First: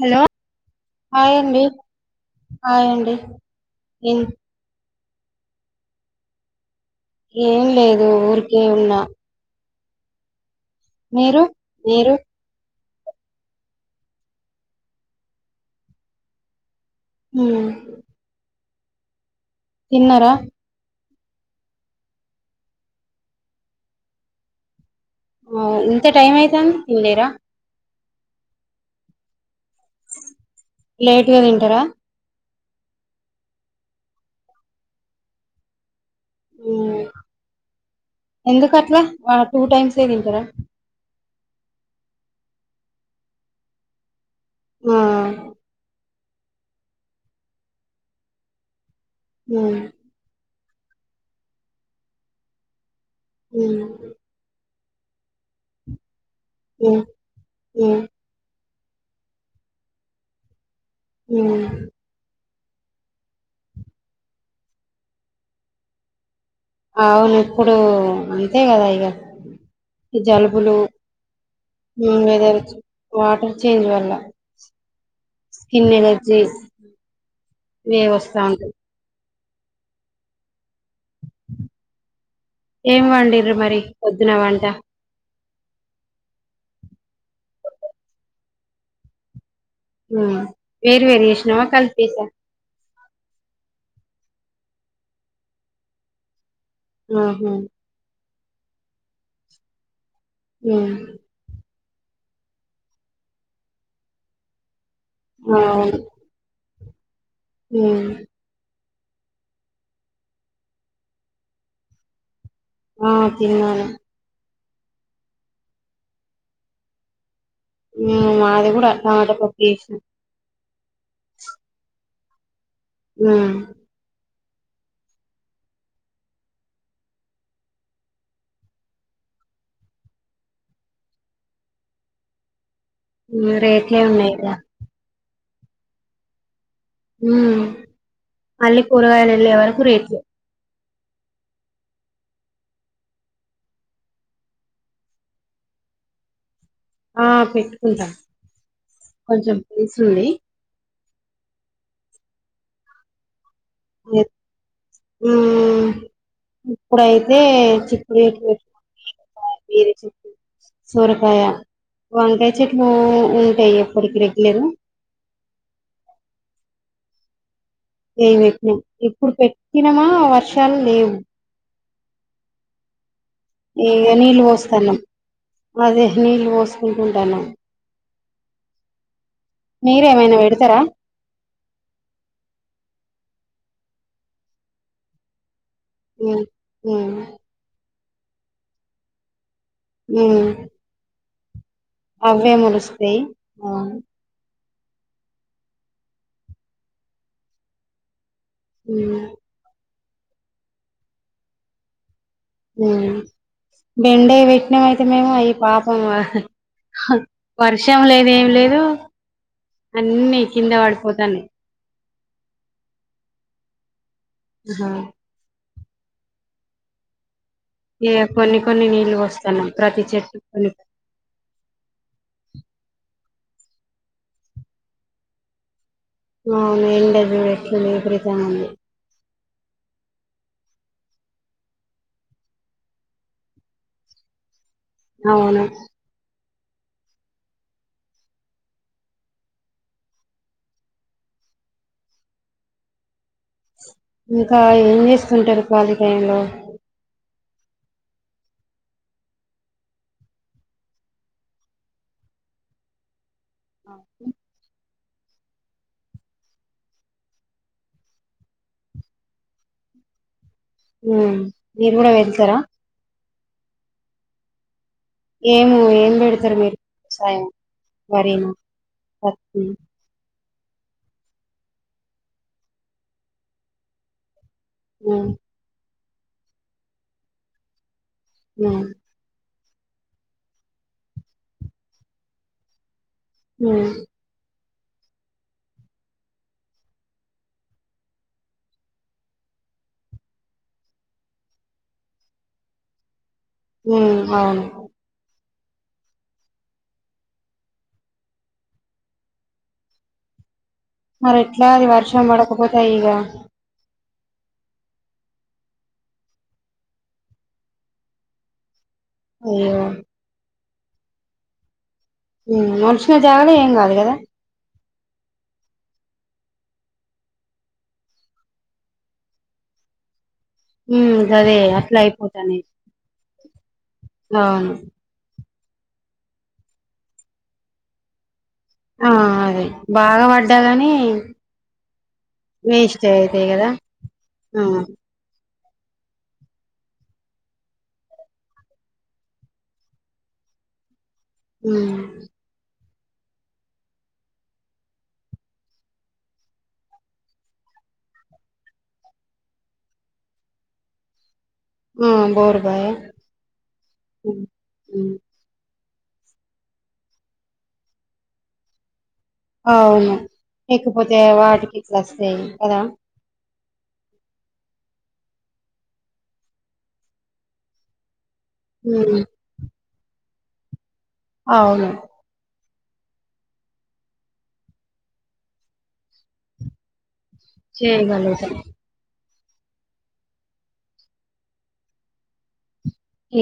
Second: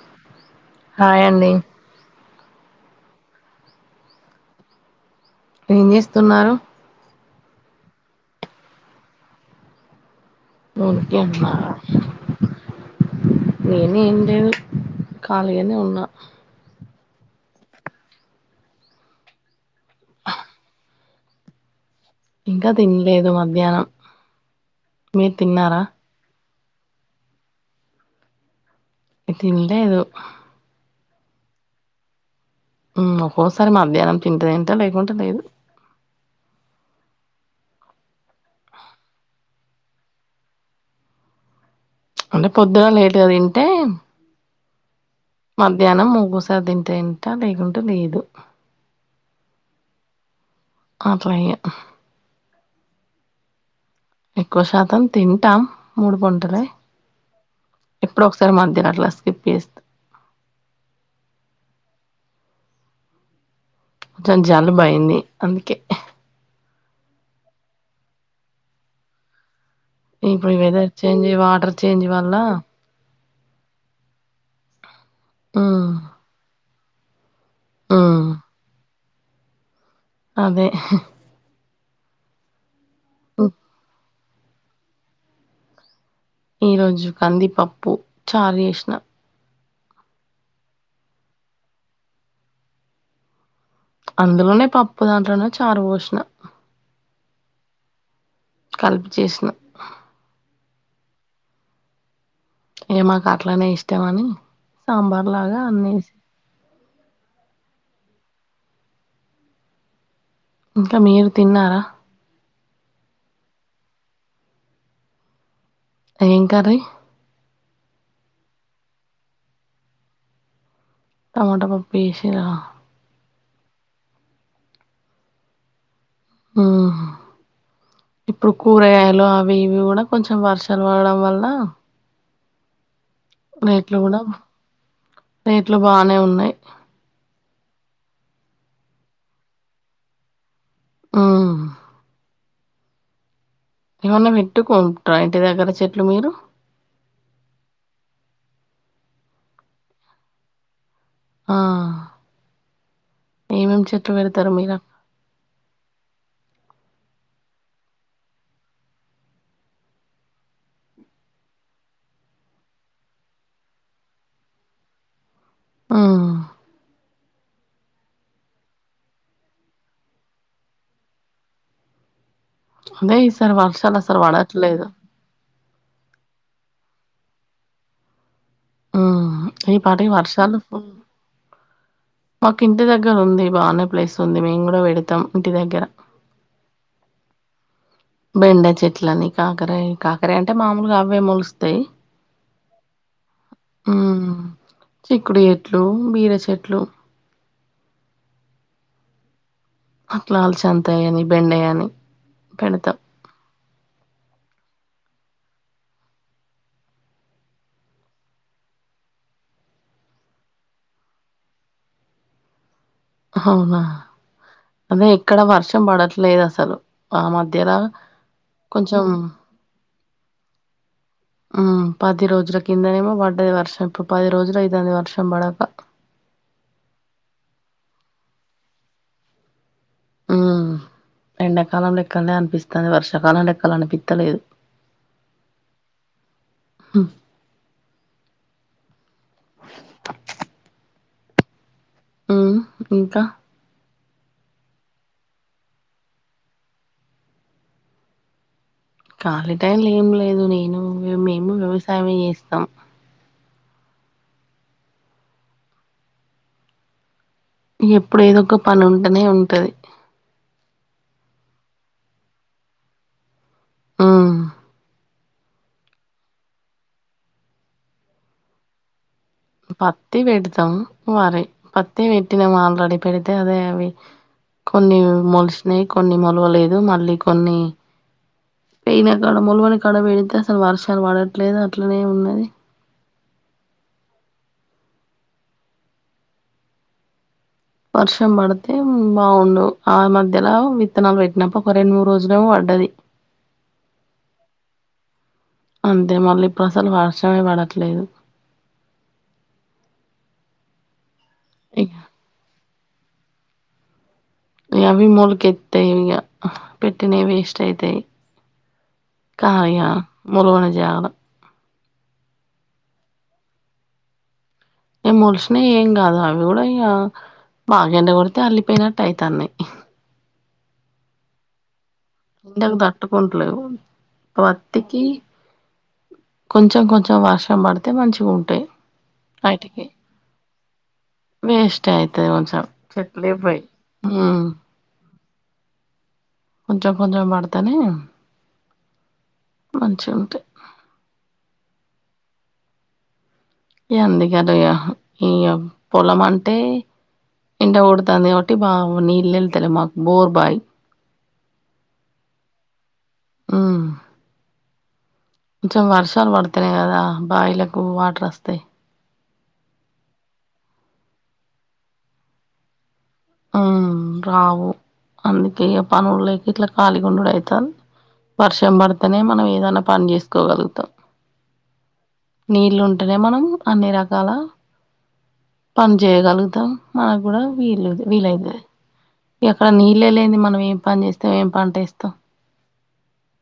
Hello hi అండి హయండి ఏం ఏం చేస్తున్నారు ఏం లేదు ఊరికే ఉన్న ఉకే మీరు ఉన్నారా మీరు నేనే ఏం లేదు ఖాళగానే ఉన్నా ఉ తిన్నార ఇంకా తినలేదు మధ్యాహ్నం మీరు ఆ తిన్నారా ఇంత టైమ్ అయితంది తిన్ లిరా తిన్లేదు లేట్గా తింటారా ఒక్కోసారి మాధ్యాహ్నం తింటె తింట లేకుంటే లేదు ఎందుకు అట్లా టూ టైమ్స్ ఏ తింటార అంటే పొద్దుగా లేట్గా తింటే ఆ మధ్యాహ్నం ముగ్గుస సదింటే తింట లేకుండా లేదు హ ఆప్ప అ ఎక్కువ శాతం తింటా మూడు పొంటలే ఆ ఎప్పుడు ఒకసారి మధ్యన అట్లా స్కిప్ చేస్ ఉ కొంచెం జలుబయింది అందుకే అవును ఇప్పుడు అంతే కదా ఇగ ఇప్పుడు ఈ జలుబులు వెదర్ చేంజ్ వాటర్ చేంజ్ వల్ల వెదర్ వాటర్ చేంజ్ వల్ల మ్మ్ స్కిన్ ఎలర్జీ వే మ్మ్ వస్తా అంటది అదే ఏం వండిరు మరి పొద్దున వంట ఈ రోజు కందిపప్పు చార్ చేసిన వేరు వేరు చేషినవ కలిపేసా అందులోనే పప్పు దాంట్లోనే చారు పోషీనా ఆహ కలిపి చేసిన య ఏ మాకు అట్లనే ఇష్టాం అని సాంబార్ లాగా అన్ని ఉ ఇంకా మీరు తిన్నారా ఆ తిన్నాను ఏం కర్రీ మాది కూడా టమాటా పప్పు చేసిన టమోటా పప్పు వేసిర ఆ ఆ ఇప్పుడు కూరగాయలు అవి ఇవి కూడా కొంచెం వర్షాలు వాడడం వల్ల ఉమ్, రేట్లు రేట్లే కూడా ఉన్నాయి ఇగ రేట్లు బానే ఉన్నాయి ఉ మళ్ళీ కూరగాయలు వెళ్ళే వరకు రేట్లు ఆ ఏమన్నా పెట్టుకుంటురా ఇంటి దగ్గర చెట్లు మీరు ఆ పెట్టుకుంటాం కొంచెం ప్లేస్ ఉంది ఆ ఏమేం చెట్లు పెడతారు మీరా ఆ ఇప్పుడైతే చిక్కుడు చెట్లు పెట్టు ఆ ఈరే చెప్పు. సొరకాయ వంకాయ చెట్లు ఉంటాయి ఎప్పటికి రెగ్యులరు. ఆ. ఏవిట్టి ఇప్పుడు పెట్టినమా వర్షాలు లేవు. అదే ఈసారి వర్షాలు అసలు వ. మదే నీళ్ళు పోసుకుంటు ఉంటాను. ఉహు ఈ పాటికీ మీరేమైనా వర్షాలు. పెడతారా మాకు ఇంటి దగ్గర ఉంది బానే ప్లేస్ ఉంది మేము కూడా పెడతాం ఇంటి దగ్గర. ఉమ్ ఉమ్ బెండ చెట్లని కాకరయి కాకరయ ఉమ్ అంటే మామూలుగా అవే మొలుస్తాయి. అవే మురుస్తాయి అవు. హ్మ్ చిక్కుడు చెట్లు బీర చెట్లు. అ. అట్లాలుచంతాయ అని బెండ అని. పెడతాం బెండై పెట్న అయితే మేము అయి పాపము. వర్షం లేదు ఏం లేదు అన్ని కింద పడిపోతన్నాయ్. అవునా ఆహా. అదే ఇక్కడ వర్షం పడట్లేదు అసలు ఆ మధ్యల. ఎ కొన్ని కొన్ని కొంచెం నీళ్ళు వస్తున్నాం ప్రతి చెట్టు కొన్ని కొ. పది రోజుల కిందనేమో పడ్డది వర్షం ఇప్పుడు పది రోజులు ఐదుది వర్షం పడక. మేం డజర్ పెట్టుకొని ఇంక ఇంక్రీజ్ గా ఉంది. ఉ ఎండాకాలం లెక్కలనే అనిపిస్తాంది వర్షాకాలం లెక్కలు అనిపిత్తలేదు. అవును. హ్మ్ ఉ ఇంకా. ఇంకా ఏం చేస్తుంటారు కళీ టయంలో. ఖాళీ టైలు ఏం లేదు నేను మేము వ్యవసాయమే చేస్తాం. ఆ. ఎప్పుడు ఏదో ఒక పని ఉంటేనే ఉంటది. ఉ మీరు కూడా వెళ్తార. ఆ. ఏమో ఏం పెడతారు మీరు సాయం మరిను పత్. పత్తి పెడతాం వరి పత్తి పెట్టినాము ఆల్రెడీ పెడితే అదే అవి. కొన్ని ఉమ్ మొలసినాయి కొన్ని మలువలేదు మళ్ళీ కొన్ని. మ. ఈయన కాడ ములువని కడ పెడితే అసలు వర్షాలు పడట్లేదు అట్లనే ఉన్నది. హ. వర్షం పడితే బాగుడు ఆ మధ్యలో విత్తనాలు పెట్టినప్పు ఒక రెండు మూడు రోజులేమో పడ్డది. ఉ అవును అంతే మళ్ళీ ఇప్పుడు అసలు వర్షమే పడట్లేదు. మరి ఎట్లా అది ఇగ వర్షం పడకపోతే అయ్యి ఇగ. అవి మొలకెత్తివిఇగ పెట్టినయి వేస్ట్ అయితాయి కాయ అయ్యో మూలవని జాడ. మనుషుల జాగలో ఏం కాదు కదా. ఏ మలసిన ఏం కాదు అవి కూడా ఇ బాగా ఎండ కొడితే అల్లిపోయినట్టు అయితన్నయి. ఉ సరే అట్లా అయిపో. ఎండకు తట్కుంటలేవు అవును పత్తికి. కొంచెం కొంచెం వర్షం పడితే మంచిగా ఉంటయి. ఆ అదే బాగ పడ్డా గని వేస్ట్ అయితది కొంచం చెట్లి పై, కదా ఉమ్ ఆ కొంచెం కొంచెం పడితేనే మంచిగా ఉంటయి. ఉమ్ ఇయ అందుకనే ఇగ ఈ పొలం అంటే ఎండ కొడుతాంది కాబట్టి బావు నీళ్ళు వెళ్తలే మాకు బోర్ బాయ్. ఉమ్ బోర్బాయ? ఉమ్, ఉమ్ ఉ కొంచెం వర్షాలు పడుతున్నయి కదా బాయిలకు వాటర్ అస్తయి. అవును లేకపోతే వాటికి ఎట్ల అస్తయి కదా. ఆ రావు, అందుకే పనులు లేక ఇట్ల కళీగుండుడు ఐతాంది. వర్షం ఉమ్ పడితేనే మనం ఏదన్నా పని చేసుకోగలుగుతాం. అవును నీళ్లు ఉంటేనే మనం అన్ని రకాల పని చేయగలుగుతం. మనకు గుడ వీల్లేదు. చేయగలుగుతాం ఇక్కడ నీళ్లేలేంది మనం ఏం పని చేస్తాం, ఏం పంట ఏస్తాం?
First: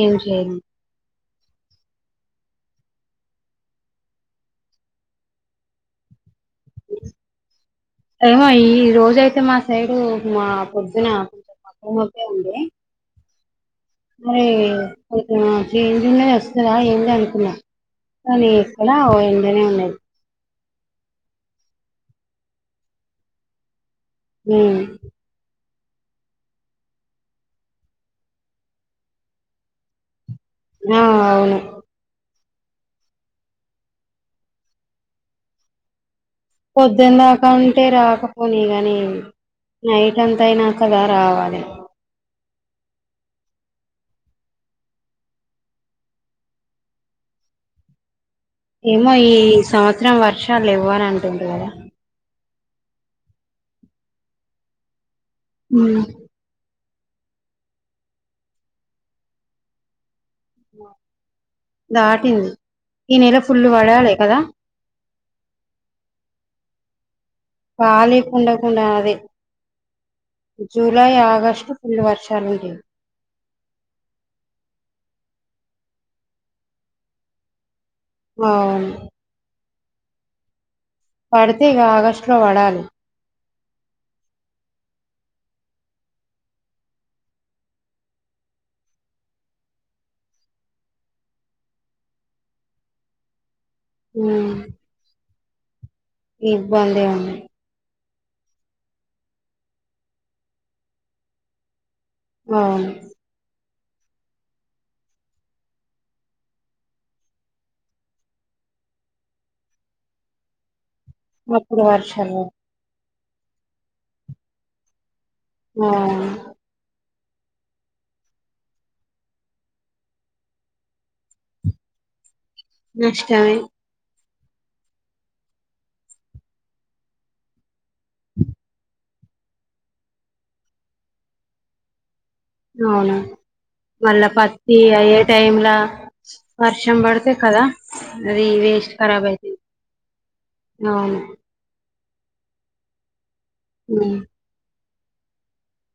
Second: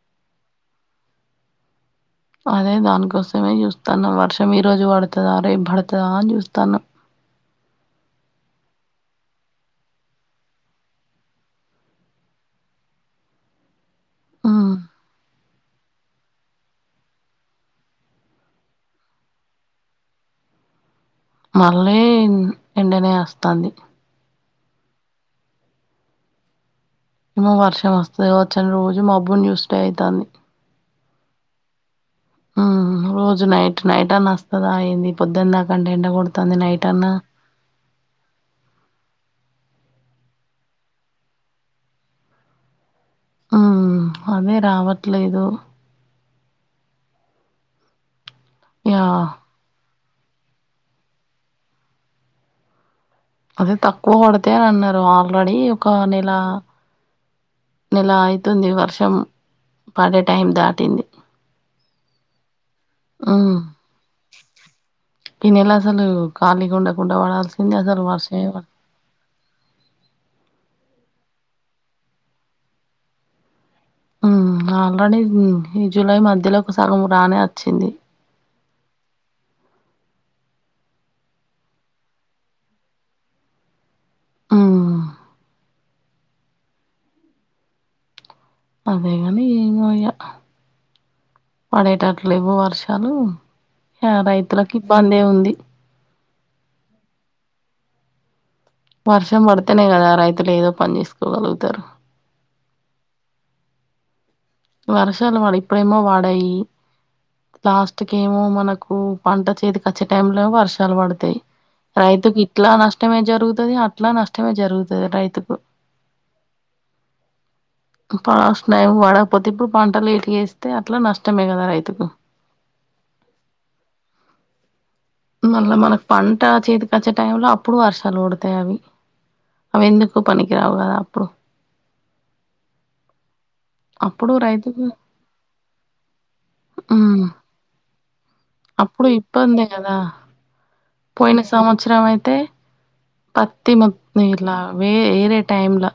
ఏం చేయను అదే దానికోసమే చూస్తాన్న, వర్షం ఈ రోజు పడుతదా, రేపు పడుతదా అని చూస్తాన్న. ఏమో ఈ రోజ అయితే మా సైడు, మా పొద్దున మబ్బు మబ్బే ఉంది. మరి? ఉమ్ ఆ చీ తిన్నయ్ వస్తున్నయా ఏంది అనుకున్నా, కానీ ఎక్కడ ఓ ఎండనే ఉన్నది. మళ్ళీ ఎండనే వస్తాంది. ఉమ్ ఏమో వర్షం వస్తది కావచ్చు అని రోజు మబ్బుని చూసిడే ఐతాంది. ఆ అవును ఆ రోజు నైట్ నైట్ అన్న వస్తదా ఏంది, పొద్దున్న దాకంటే ఎండ కొడు పొద్దునే అక్క ఉంటే రాకపోనీ గనీ, నైట్ అంతా అయినాకలా రావాలే. ఆ అదే రావట్లేదు. ఇగ ఏమో ఈ సంవత్సరం వర్షాలు ఇవ్వనంటుర్రు కదా అవి తక్కువ కొడితై అని అన్నరు ఆల్రెడీ ఒక ఉమ్ నెల నెలా ఐతుంది వర్షం పడే టైం దాటింది. దాటింది ఈ నెల ఉమ్ ఫుల్లు పడాలే కదా. ఈ నెల అసలు కాలీ ఉండకుండా వాడాల్సి కాలి కుండకుండ అది జూలై, ఆగస్టు ఫుల్లు వర్షాలు ఉంటయ్ ఉమ్ ఆల్రెడీ ఈ జూలై మధ్యలో ఒక సగం రానే అచ్చింది. అవును పడితే ఇగ ఆగస్టులో పడాలి. ఉమ్ అదేగని ఏమో ఇగ పడేటట్లేవు వర్షాలు. ఆ రైతులకు ఇబ్బందే ఉంది. ఇబ్బందే ఉంది వర్షం పడితేనే కదా రైతులు ఏదో పని చేసుకోగలుగుతరు. ఆవును వరషాల పాడ ఇప్పుడయమ వాడయి లాస్ట్ కి ఏమో మనకు పంట చేతికచ్చే టైంలోవర్షాలు పడుతయి అప్పుడు రైతుకి వర్షాలు ఇట్లా నష్టమే జరుగుతుది అట్లా నష్టమే జరుగుతుది రైతుకు ఆ [unintelligible] పస్తున్నాయి వాడ పోతిప్పుడు పంటలు ఎటు వేస్తే అట్లా నష్టమే కదా రైతుకు నష్టమే మళ్ళా మనకు పంట చేతికి వచ్చే టైంలో అప్పుడు వర్షాలు పడతాయి అవి అవి ఎందుకు పనికి రావు కాదా అప్పుడు అవును మళ్ళా అప్పుడు పత్తి రైతుకు అయే టైంలా వర్షం మ్మ్ పడితే కదా అది వేస్ట్ అప్పుడు ఖరాబ్ అయితది ఇబ్బందే కదా అవును పోయిన సంవత్సరం అయితే పత్తి మొ ఉమ్ ఇట్లా వే వేరే టైమ్లా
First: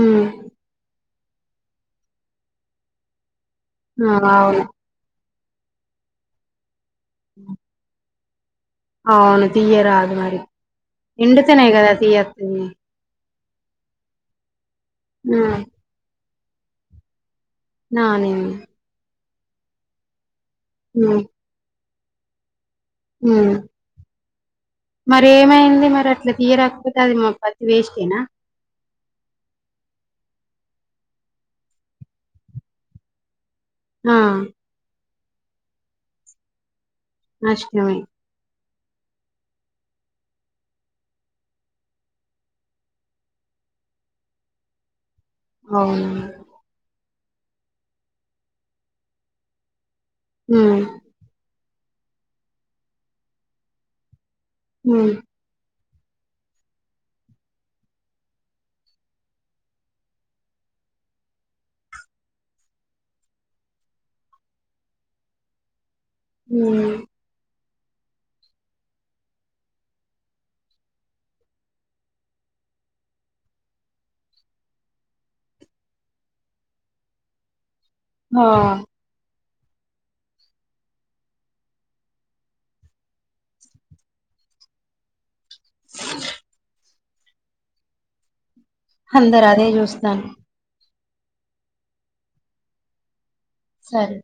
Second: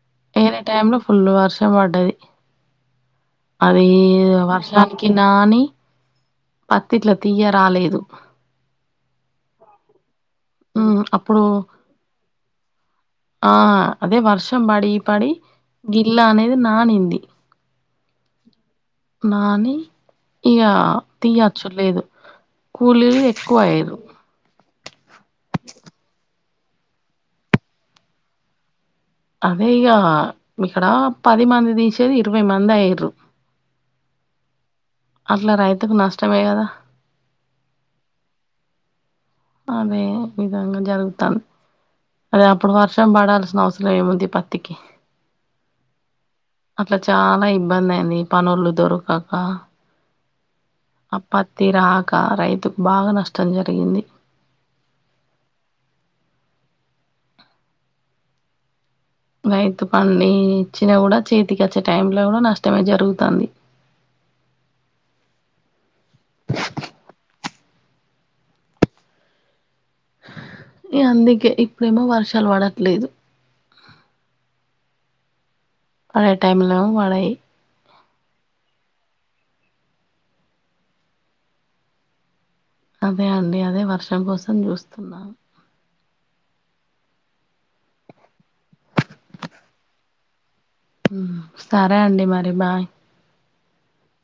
ఉమ్ వేర టైంలో ఫుల్ వర్షం పడ్డది అది ఆ, అవును వర్షా కి నాని పత్తిట్ల తీయ రాలేదు అవును తీయరాదు మరి మ్మ్ ఎండీ అప్పుడు తేనె కదా తీయత్ ఆ అదే వర్షం పడి పడి గిల్లా అనేది నానింది నానంది నాని ఇగ ఉమ్ తీయచ్చు లేదు కూలీలు ఉమ్ ఎక్కువ అయ్యరు మరి ఏమైంది మరి అట్లా తీయరాకపోతే అది మా పత్తి వేస్టేనా అదే ఇగ ఇక్కడ పది మంది దిసేది ఇరవై మంది అయ్యరు ఆ అట్లా రైతుకు నష్టమే కదా నష్టమే అదే విధంగా జరుగుతుంది అదే అప్పుడు వర్షం పడాల్సిన అవసరం ఏముంది పత్తికి అవును అట్లా చాలా ఇబ్బంది అయింది పనులు దొరకాక ఉం ఆ పత్తి రాక రైతుకు బాగా నష్టం జరిగింది ఉం రైతు పండి ఇచ్చినా కూడా చేతికి వచ్చే టైంలో కూడా నష్టమే జరుగుతుంది ఉం ఈగ అందుకే ఇప్పుడేమో వర్షాలు పడట్లేదు పడే టైం లో పడయి హ అదే అండి అదే వర్షం కోసం చూస్తున్నాం అందరు అదే చూస్తారు సరే అండి మరి బాయ్ సరే